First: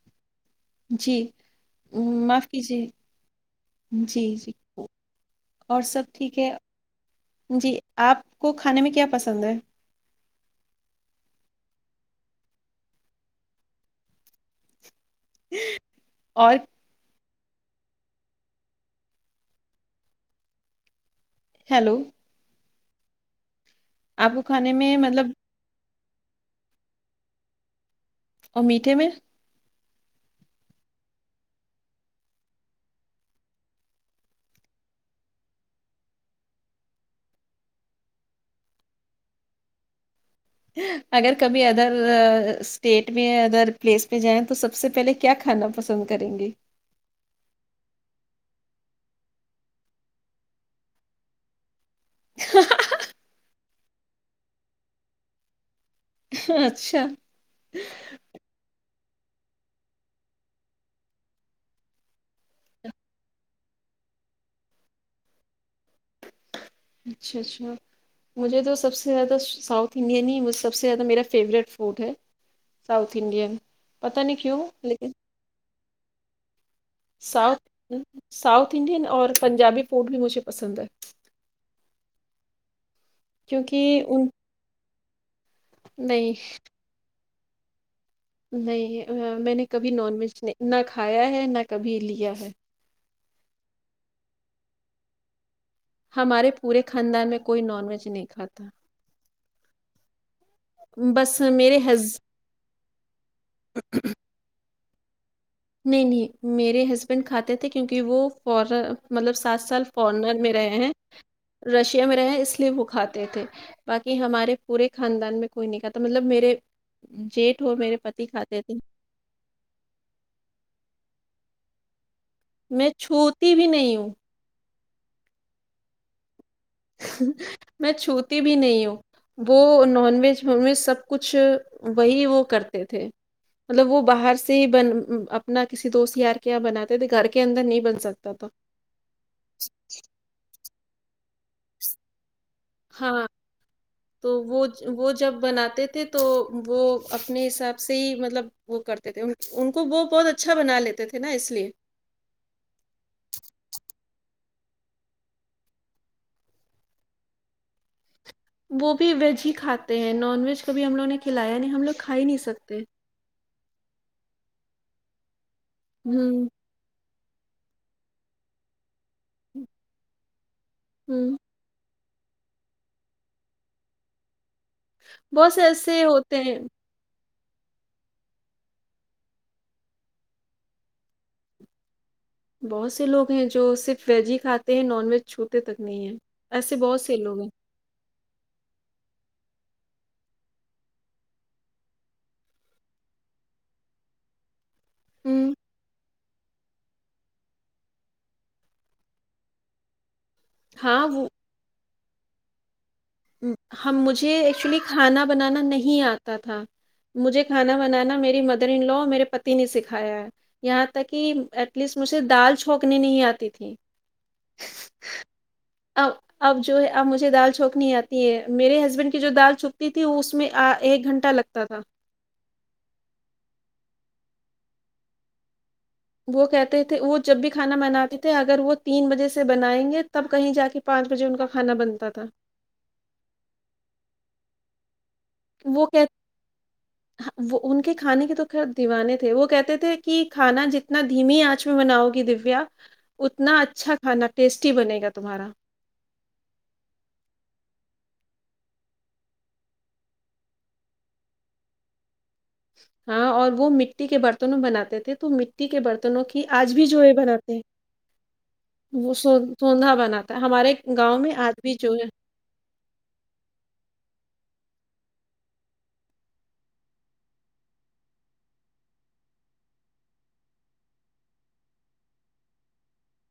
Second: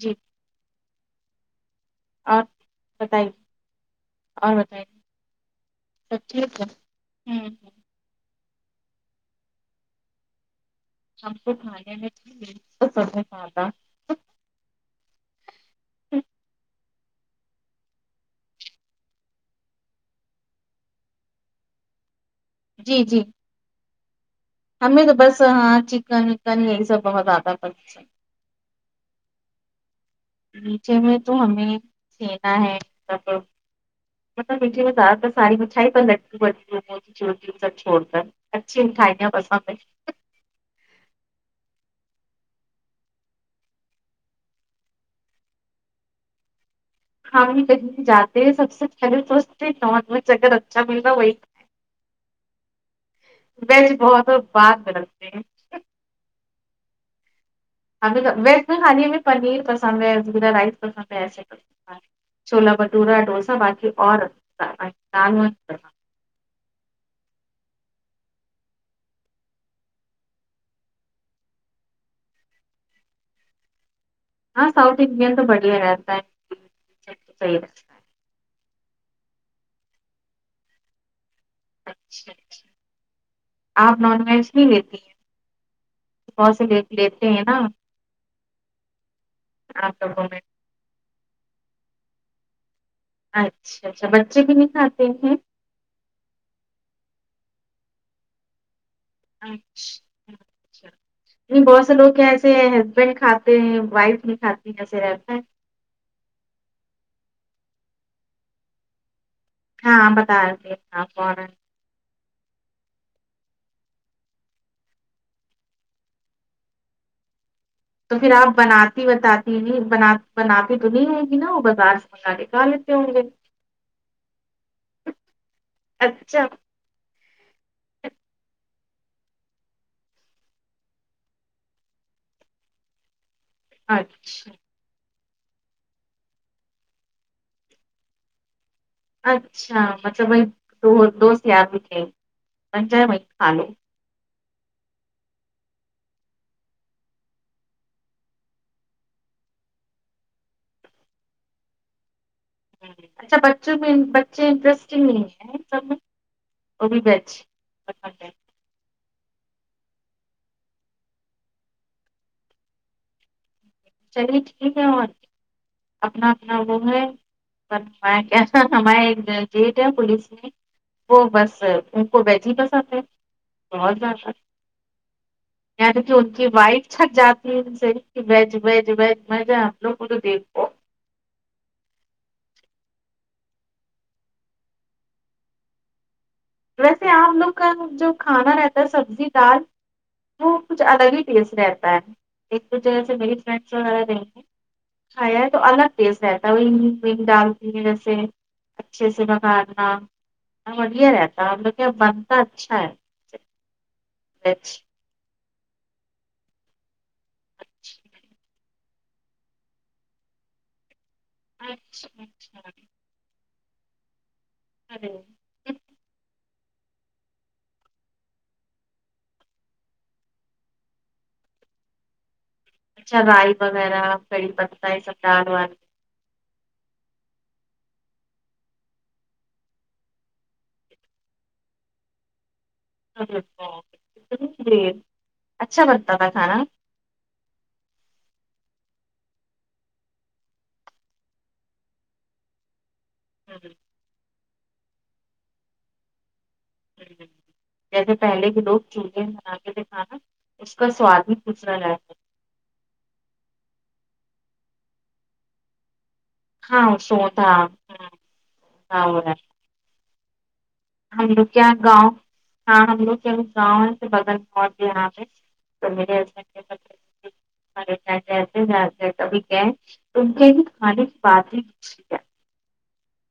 جی جی اور معاف کیجیے بتائیے جی جی اور بتائیے اور سب ٹھیک ہے ہوں ہوں، جی آپ کو کھانے میں کیا پسند ہے ہم کو کھانے میں بھی مرچ پسند نہیں آتا اور ہیلو جی جی اپکو خانے ہمیں تو بس ہاں چکن وکن یہی سب بہت زیادہ پسند ہے اور میٹھے میں میٹھے میں تو ہمیں سینا ہے مطلب مجھے میں زیادہ ساری مچھ ہی لک سب چھوڑ کر اچھی مٹھائی د پسند ہے اگر کبھی ادر اسٹیٹ میں ادر پلیس میں جائیں تو سب سے پہلے کیا کھانا پسند کریں گے ہم کہیں جاتے ہیں سب سے پہلے تو نارھ میں اگر اچھا مل گا وہی ہ ویسے بہت بات ملتے ہیں اچھا ہم ویج میں کھے میں پنیر پسند ہے زا رائس پسند ہے ایسے چھولا بھٹورا ڈوسا باقی اور دال اچھا اچھا مجھے تو سب سے زیادہ ساؤتھ انڈین ہی سب سے زیادہ میرا فیوریٹ فوڈ ہے ساؤتھ انڈین پتا نہیں کیوں ہاں ساؤتھ لیکن انڈین تو بڑھیا رہتا ہے صحیح ساؤتھ رہتا ساؤتھ انڈین اور پنجابی فوڈ بھی مجھے پسند ہے اچھا اچھا آپ کیونکہ نان ان ویج بھی لیتی نہیں ہیں سے لیتے ہیں نا نہیں میں نے کبھی آپ نان لوگوں میں ویج نہ کھایا ہے نہ کبھی لیا ہے اچھا اچھا بچے ک نہیں کھاتے ہیں ہمارے پورے خاندان میں کوئی نان ویج نہیں کھاتا اچھا اچھا بس نہیں میرے بہت سے لوگ ہز کیسے ہیں ہسبینڈ کھاتے ہیں وائف نہیں کھاتے ہیں جسے رہتا ہے نہیں نہیں میرے ہسبینڈ کھاتے تھے کیونکہ وہ فورا مطلب سات سال ہاں فارنر بتا میں تھے رہے ہیں آپ کون رشیا میں رہے ہیں اس لیے وہ کھاتے تھے باقی ہمارے پورے خاندان میں کوئی نہیں کہتا مطلب میرے جیٹھ ہو میرے تو پتی پھر آپ کھاتے تھے بناتی بتاتی بناتی تو نہیں ہے گی نا وہ بازار سے منگا لے میں لیتے ہوں گے چھوتی بھی نہیں ہوں اچھا میں چھوتی بھی نہیں ہوں وہ نان ویج می ویج سب کچھ وہی وہ کرتے تھے مطلب وہ باہر سے اچھا ہی بن نہ کسی دوست یار کے یہاں بناتے تھے گھر کے اندر نہیں بن سکتا تھا اچھا مطلب وہی دو دوست یار بھی تھ من جائے وہیں ہاں کھا لو تو وہ وہ جب بناتے تھے تو وہ اپنے حساب سے ہی مطلب وہ کرتے تھے ان کو وہ بہت اچھا بنا لیتے تھے نا اس لیے اچھا بچوں میں بچے انٹرسٹگ نہیں ہیں سب میں نان وج وہ بھی ویج ہی کھاتے ہیں نان ویج کبھی ہم لوگ نے کھلایا نہیں ہم لوگ کھا ہی نہیں سکتے چلیے ٹھیک ہے اور اپنا ہوں اپنا وہ ہے کیسا ہمارے چٹا پلیس وہ ہوں بس ان کو ویج ہی پسند ہے بہت بہت سے زیادہ ایسے کہ ان ہوتے کی ہیں وائٹ اچھک جاتی ہے ان سے کہ ویج ویج ویج ویج ہے ہم لوگ کو تو دیکھو بہت سے لوگ ہیں جو صرف ویج ہی کھاتے ہیں نان ویج چھوتے تک نہیں ہے ویسے آپ لوگ کا جو کھانا رہتا ہے سبزی دال وہ کچھ الگ ہی ٹیسٹ رہتا ہے ایک تو جیسے کہ میری فرینڈس وغیرہ نہیں ہیں اچھا ہوں تو الگ ٹیسٹ ہے تبھیگ وگ ڈالتی ہیں جیسے اچھے سے بگارنا ہاں بڑھیا وہ رہتا ہم لوگ کا بنتا اچھا ہے ہم مجھے ویج۔ ایکچولی کھانا بنانا نہیں آتا تھا مجھے کھانا بنانا میری مدر ان لو میرے پتی نے سکھایا ہے یہاں تک کہ ایٹ لیسٹ مجھے اچھا دال اچھا چھونکنی نہیں آتی تھی ہاں اب اب جو ہے اب مجھے دال چھونکنی آ میرے ہسبینڈ کی جو دال چھونکتھی تھی وہ اس میں ایک گھنٹہ لگتا تھا اچھا رائی وغیرہ کڑی پتا یہ سب دال وال وہ کہتے تھے وہ جب بھی کھانا بناتے تھے اگر وہ تین بجے سے بنائیں گے تب کہیں جا کے پانچ بجے ان کا کھانا بنتا تھا [unintelligible] وہ اچھا کہ بنتا تھا کھانا ہوں، وہ ان کے کھانے کے تو خیر دیوانے تھے وہ کہتے تھے کہ کھانا جتنا دھیمی آنچ میں بناؤ گی دیویا اتنا ہوں۔ اچھا کھانا ٹیسٹی بنے گا تمہارا جیسے پہلے کے لوگ چولہے بناتے تھے کھانا اس کا سواد بھی کچھ الگ ہاں اور وہ مٹی کے برتنوں بناتے تھے تو مٹی کے برتن توں کی آج بھی ہاں جو ہے سوتا بناتے ہیں ہو وہ رہا ہے سو سندھا بناتا ہے ہمارے گاؤں ہم میں لوگ آج کیا بھی جو ہے گاؤں ہاں ہم لوگ کے گاؤں [unintelligible] [unintelligible] ان کے ہی کھانے کی بات ہی اچہی ہے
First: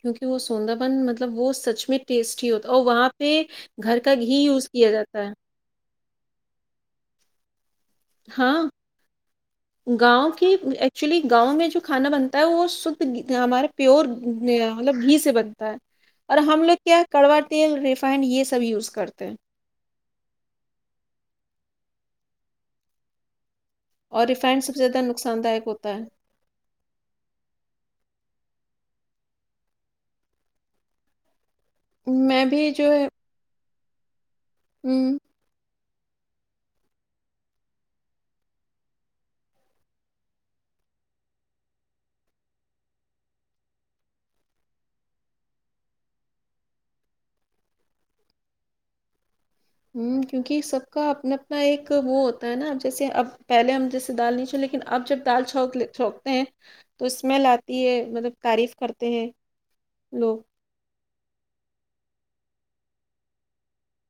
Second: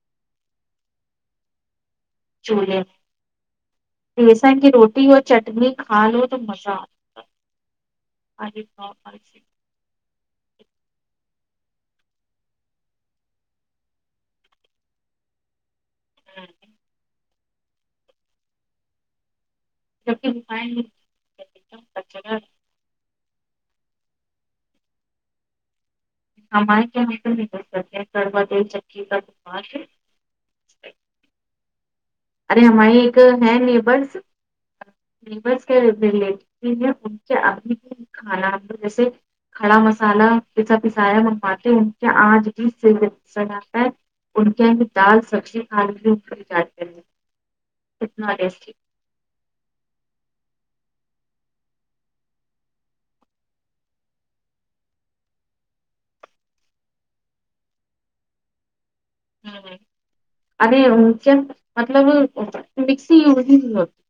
کیونکہ وہ سونداپن مطلب وہ سچ میں ٹیسٹی ہوتا چولہے اور میں وہاں پہ گھر کا گھی یوز کیا جاتا ہے کھالو تو مزہ ہاں آتا گاؤں کی ایکچولی گاؤں میں جو کھانا بنتا ہے وہ شدھ ہمارا پیور مطلب گھی سے بنتا ہے اور ہم لوگ کیا ہے کڑوا تیل ریفائنڈ یہ سب یوز کرتے ہیں جب کے رفائنڈایک دم کچرا اور ریفائنڈ سب سے زیادہ نقصان دائک ہوتا ہے [unintelligible] میں ارے بھی ہماری ایک ہے نیبرس ھمم نیبرز کے [unintelligible] کھڑا مسالہ پسا پسایا منگواتے ہے ان کے آج بھی سے انسٹاگرام پے ان کے ان دال سبزی کھانے کیلئے جاتے ہیں اتنا ٹیسٹی ھمم کیونکی سب کا اپنا اپنا ایک وہ ہوتا ہے نا اب جیسے اب پہلے ہم جیسے دال نہیں چلے لیکن اب جب دال چھونک چھونکتے ہیں تو اسمیل آتی ہے مطلب تعریف کرتے ہیں لوگ [unintelligible]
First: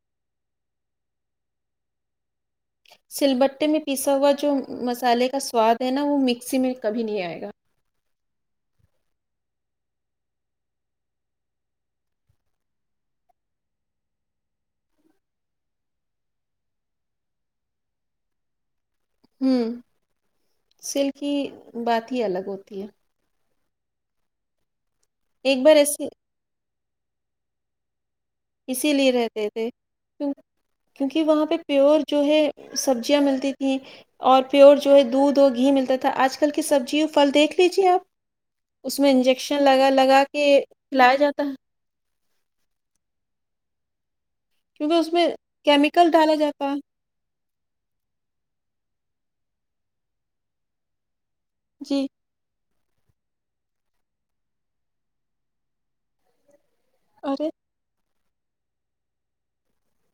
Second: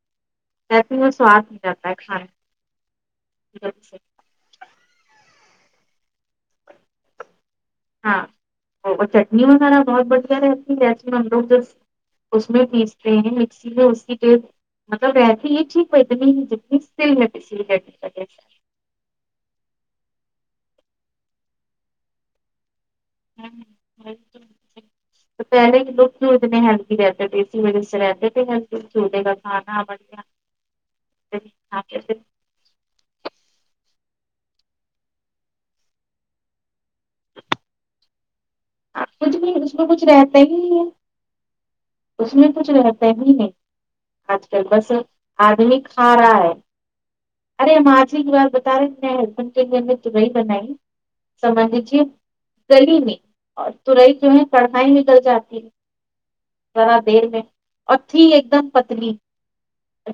ایسے میں سواد نہیں آتا ہے کھانے کی سلبٹے میں وجہ سے۔ پیسا ہوا جو مسالے کا سواد ہے نا وہ مکسی میں کبھی نہیں آئے گا ہاں اور چٹنی وغیرہ بہت بڑھیا رہتی جیسے میں ہم لوگ جس اس میں پیستے ہیں مکسی میں اسی کے مطلب رہتی یہ ٹھیک ہو اتنی جتنی سلبتے [unintelligible] ھمم سل کی بات ہی الگ ہوتی ہے تو ایک بار پہلے کے ایسے لوگ کیوں اتنے ہیلدی رہتے تھے ایسی وجھے سے رہتے تھے ہیلدی اسی لیے چولہے کا رہتے تھے کھانا بڑھیا کیونکہ وہاں پہ پیور کھاتے تھے، جو ہے سبزیاں ملتی تھی اور پیور جو ہے دودھ اور گھی ملتا تھا آج کل کی سبزیوں پھل دیکھ لیجیے آپ اس میں کچھ بھی انجیکشن اس میں لگا کچھ لگا رہتا کے ہی نہیں ہے لیا جاتا ہے اس میں کچھ رہتا نہیں ہے آج کل بس کیونکہ اس میں آدمی کیمیکل کھا ڈالا رہا ہے جاتا ارے ہم آج ہی ایک بار بتا رہے ہیں ہسبینڈ کے لیے ہم نے تورئی بنائی سمجھ لیجیے جی گلی نہیں اور ترئی جو ہے کڑھائی میں گل جاتی ہے ذرا دیر میں ارے اور تھی ایک دم پتلی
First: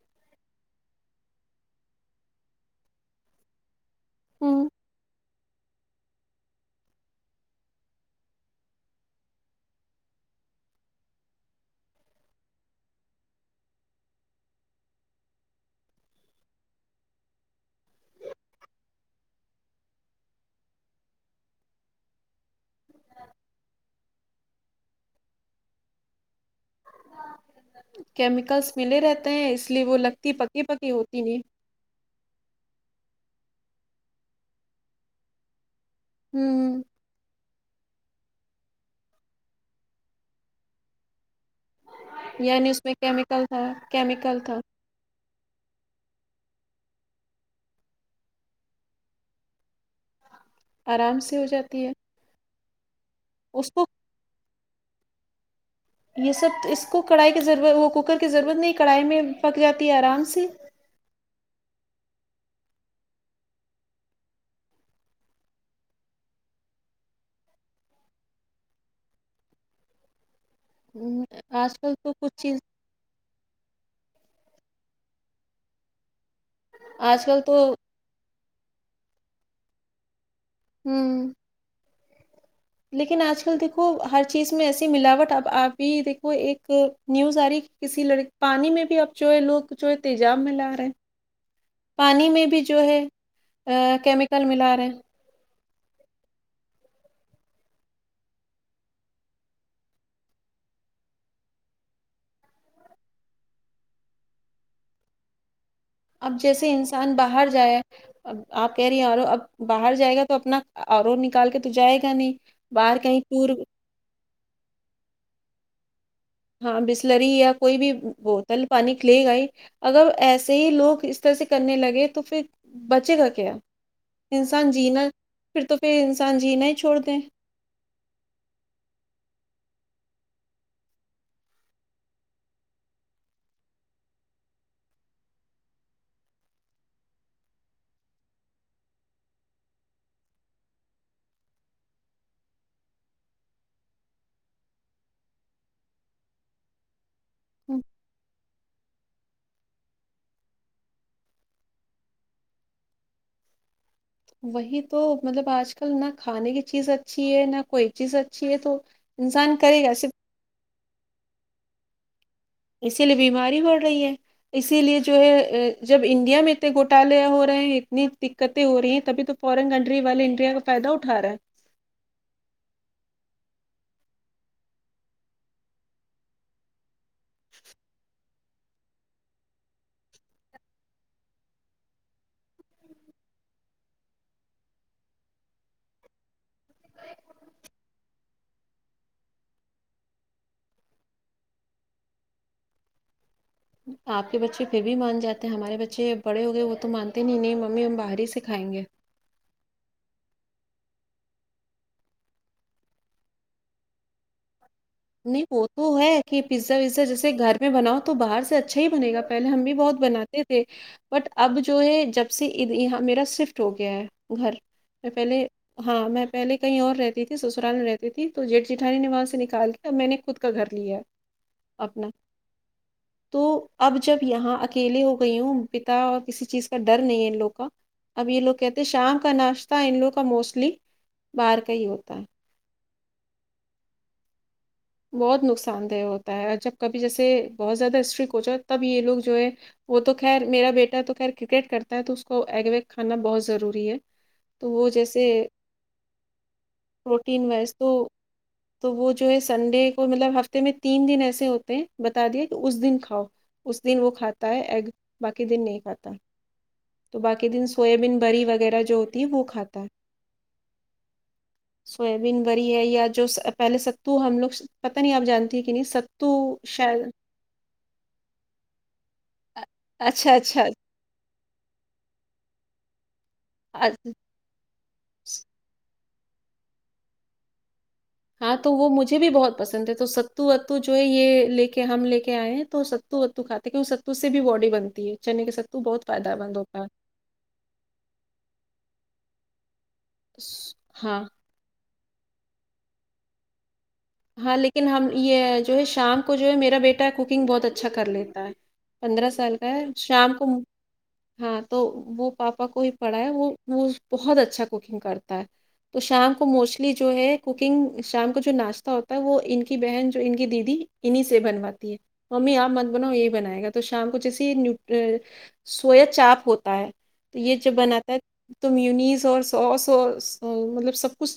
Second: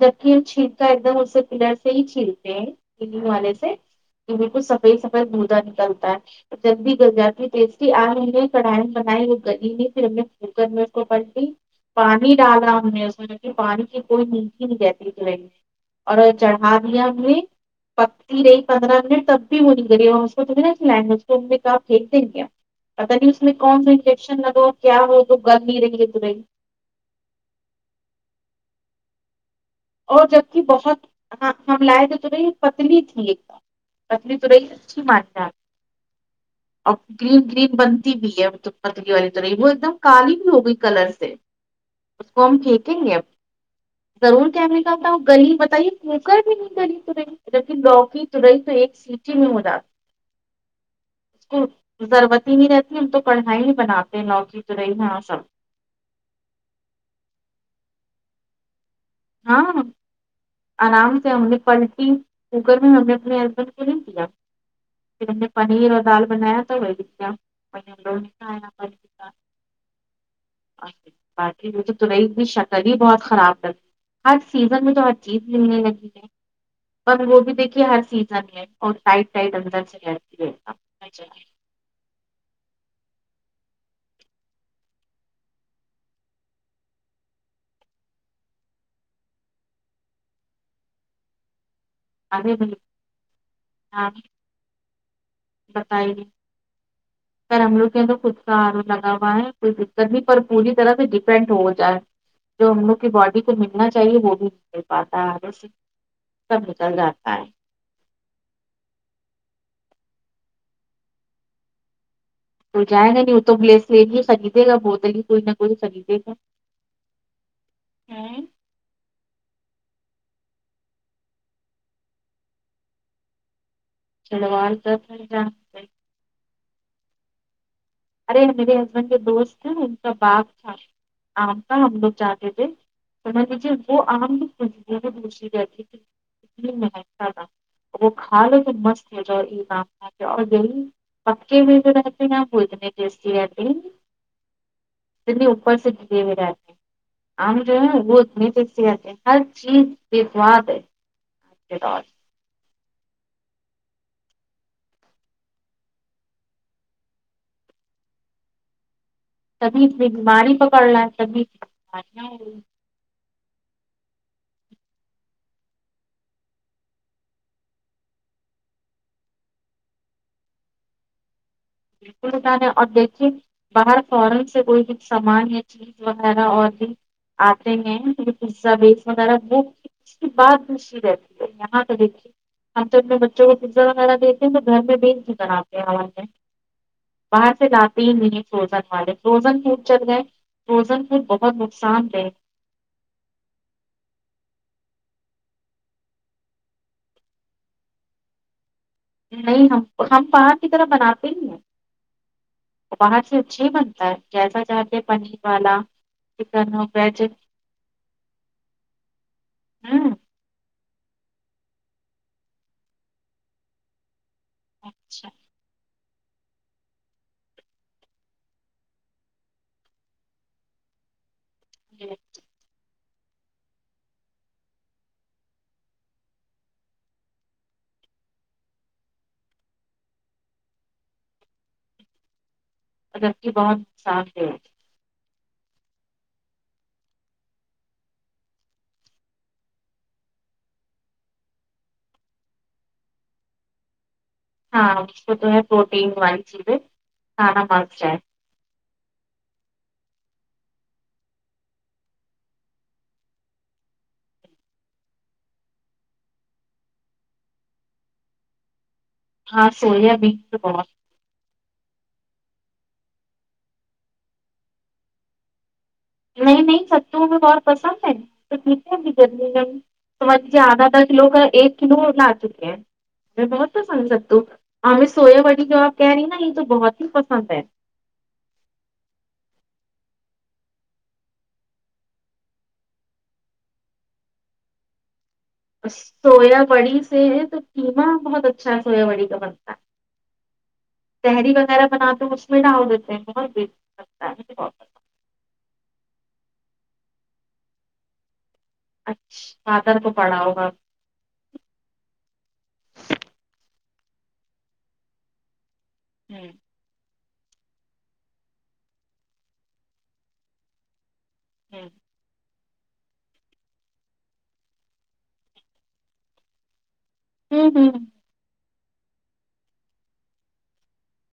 جبکہ چھیلکا ایک دم اسے پلر سے ہی چھیلتے ہیں پلنگ والے سے ہ بالکل سفید سفید گودا نکلتا ہے جلدی گزاتی ٹیسٹی آ رہئی ہے کڑھ بنائی ہو گلی پھر ہم نے اسکو کوکر میں پانی ڈالا ہم نے اس میں کہ پانی کی کوئی نیٹھی نہیں رہتی تورائے میں اور چڑھا دیا میں بھی پ ی رہی پندرہ منٹ تب بھی وہ نکلے اور اس کو تمہیں نہ چلائیں گے اس کو ان نے کہا پھینک دیں گے پتا نہیں اس میں کون سا انجیکشن لگا ہو کیا ہو تو گم ہی رہی ہے تورئی کیمیکلس ملے رہتے ہیں اس لیے وہ اور لگتی پکی جبکہ پکی بہت ہوتی نہیں ہاں ہم لائے تھے ترائی پتلی تھی ایک پتلی توائی اچھی مانتا ہمم اور گرین گرین بنتی بھی ہے پتلی والی توریی وہ ایک دم کالی بھی ہو گئی کلر سے اس کو ہم یعنی اس میں کیمیکل ہے کیمیکل تھا کہتا گلی بتائیے کوکر میں نہیں گلی تورئی جبکہ لوکی تورئی تو ایک سی مٹی میں ملاوٹ ہاں اس کو ضرورت ہی نہیں رہتی ہم تو کڑھائی اس ہی کو بناتے لوکی ترائی یہاں سب یہ سب اس کو کڑھائی کی ضرور وہ کوکر کی ضرورت نہیں کڑھائی میں پک ہاں جاتی ہے آرام سے آرام سے ہم نے پلٹی کوکر میں ہم نے اپنے ہسبینڈ کو نہیں کیایا پھر ہم نے پنیر اور دال بنایا تھا وہ دیا کااپن کا ہ آج کل تو کچھ چیز شریر بہت خراب ہے ہر سیزن میں تو ہر چیز ملنے لگی ہے پر آج کل گوبھی تو دیکھیے ہر سیزن میں اور سائڈ سٹائڈ اندر چل آتیے ہوں لیکن آج کل دیکھو ہر چیز میں ایسی ملاوٹ اب آپ بھی دیکھو ایک نیوز آ رہی ہے کسی لڑک پانی میں بھی اب چوہے لوگ چوہ تیجاب میں لا رہے ہیں پانی میں ارے بھی جو ہے کیمیکل ملا رہے ہیں بتائی گے پر ہم لوگ کے انر خود کا آر لگا ہوا ہے کوئی دقت نہیں پر پوری طرح سے ڈیپینڈ ہو جائے جو ہم لوگ کی باڈی کو ملنا چاہیے وہ بھی مل پاتا ہے آگے سے اب سب جیسے نکل انسان جاتا ہے باہر جائے اب آپ کہہ رہی ہیں اور اب باہر جائے گا تو اپنا اورو نکال کے تو جائے گا نہیں تو باہر جائے کہیں گا نہیں وہ تو ٹور بلیس لے لییے خریدے گا بوتل ہی کوئی نہ کوئی خریدے گا ہاں بسلری یا کوئی بھی ہیں بوتل پانی کلے گا ہی اگر ایسے ہی لوگ اس طرح سے کرنے لگے تو پھر بچے گا کیا انسان چڑوال کا جینا گھر پھر تو جانا پھر انسان جینا ہی چھوڑ دیں ارے میرے ہسبینڈ کے دوست ہیں ان کا باغ تھا آم کا ہم لوگ جاہتے تھے سمجے وہ عام خوش پوچھی گئی تھی کہ کتنی مہنک زیادہ وہ کھا لے تو مست ہو جائے ای آم کھاکے اور یہی پکے بھی تو رہتے بولتنے ٹسٹیی ہیں بھائی پھر بھی اوپر سے پاکے رہتے ہیں آم جو ہم، ہے وہ اتنی سحت ہے ہر چیز دوات ہے اا حلہ وہی تو مطلب آج کل نہ کھانے کی چیز اچھی ہے نہ کوئی چیز اچھی ہے تو انسان کرے تبھی گا نے صرف بیماری پکڑ ل تبھی اسی لیے بیماری بڑ رہی ہے اسی لیے جو ہے جب انڈیا میں اتنے گھٹالے ہو رہے ہیں اتنی یںکد ہو رہی ہیں تبھی تو فورن کنٹری والے انڈیا کا فائدہ اٹا رہا ہے بالکل اکان ہے اور دیکھیے باہر فورن سے کوئی بھی سامان یا چ وغیرہ اور بھی آتے ہیں پزا بیس وغیرہ وہ اس کی بات بھیشی رہتی ہے یہاں پہ دیکھیے ہم تو ان میں بچوں کو پزا وغیرہ دیتے ہیں تو گھر میں بینی کرناتے ہیںاز میں باہر سے لاتے ہی نہیں فروزن والے فروزن فوڈ جل گئے فروزن فوڈ بہت نقصان دہ آپ کے بچے پھر بھی مان جاتے ہیں ہمارے بچے بڑے ہو گئے وہ تو مانتےنہی نہیں ممی ہم باہر ہی سے کھائیں گے نہیں ہم ہم باہر کی طرح بناتے ہی ہیں باہر سے اچھے ہی بنتا ہے جسا چاہتے پنیر نہیں وہ والا تو ہے کہ چکن پزا ہو، وزا ویج جیسے گھر میں بناؤ تو باہر سے اچھا ہی بنے گا پہلے ہم بھی بہت ہ بناتے تھے ج بٹ اب جو ہے جب سے یہاں میرا سفٹ ہو گیا ہے گھر میں اچھا پہلے ہاں میں پہلے کہیں اور رہتی تھی سسرال میں رہتی تھی تو جیٹھ جیٹھانی نے وہاں سے نکال کے تب میں نے خود کا گھر لیا اپنا جی۔ تو اب جب یہاں اکیلے ہو گئی ہوں پتا کسی چیز کا ڈر نہیں ہے ان لوگ کا اب یہ لوگ کہتے ہیں شام کا ناشتہ ان لوگ کا موسٹلی باہر کا ہی ہوتا ہے اگر کی بہت صاف ہے بہت نقصان دہ ہوتا ہے اور جب کبھی جیسے بہت زیادہ اسٹرکٹ ہو جائے تب یہ لوگ جو ہے وہ تو خیر میرا بیٹا تو خیر کرکٹ کرتا ہے تو اس کو ایگ ویگ کھانا بہت ضروری ہے تو وہ ہاں جیسے اس کو تو ہے پروٹین والی چیزیں پروٹین کھانا وائز تو مست ہے تو وہ جو ہے سنڈے کو مطلب ہفتے میں تین دن ایسے ہوتے ہیں بتا دیا کہ اس دن کھاؤ اس دن وہ کھاتا ہے ایگ باقی دن نہیں کھاتا تو باقی دن سویابین بری وغیرہ جو وہ ہاں کھاتا ہے سویا بین تو بہت سویابین بریی ہے یا جو پہلے سکتے تو ہم لوگ پتاہ نہیں آپ جانتی کہ نہیں س نہیں نہیں ستو ہمیں بہت پسند ہے [unintelligible] اچھا لیجیے اچھا آدھا آدھا کلو کا ایک کلو لا چکے ہیں ہمیں بہت اچ- پسندستو ہمیں سویا بری جو آپ کہہ رہی ہیں نا یہ تو بہت ہی پسند ہے ہاں تو وہ مجھے بھی بہت پسند ہے تو ستو وتو جو ہے یہ لے کے ہم لے کے آئے ہیں تو س وتو کھاتے ہیں وہ ستو سے بھی باڈی بنتی ہے چنے کے سات سویا بڑی سے تو قیمہ بہت اچھا ہے سویا بڑی کا بنتا ہے س- ہاں تہری وغیرہ بناتے اس میں ڈھال دیتے ہیں بہت ہے مجھے ہاں بہت لیکن ہم یہ جو ہے شام کو جو ہے میرا بیٹا ہے کوکنگ بہت اچھا کر لیتا ہے پندرہ سال اچھا کا ہے فادر شام پڑھا کو ہوگا ہاں تو وہ پاپا کو ہی پڑھا ہے وہ وہ بہت اچھا کوکنگ کرتا ہے تو شام کو ہوں موسٹلی جو ہے کوکنگ شام کو جو ناشتا ہوتا وہ ان کی بہن جو ان کی دیدی انہیں سے ہوں بنواتی ہے ممی آپ مت بنااو یہی بنائے گا تو شام کو جیسیے نیوٹ ا سویا چاپ ہوتا ہے تو یہ ہوں جب ہوں بناتا ہے تومینیز اور سوس سو مطلب سب کچھ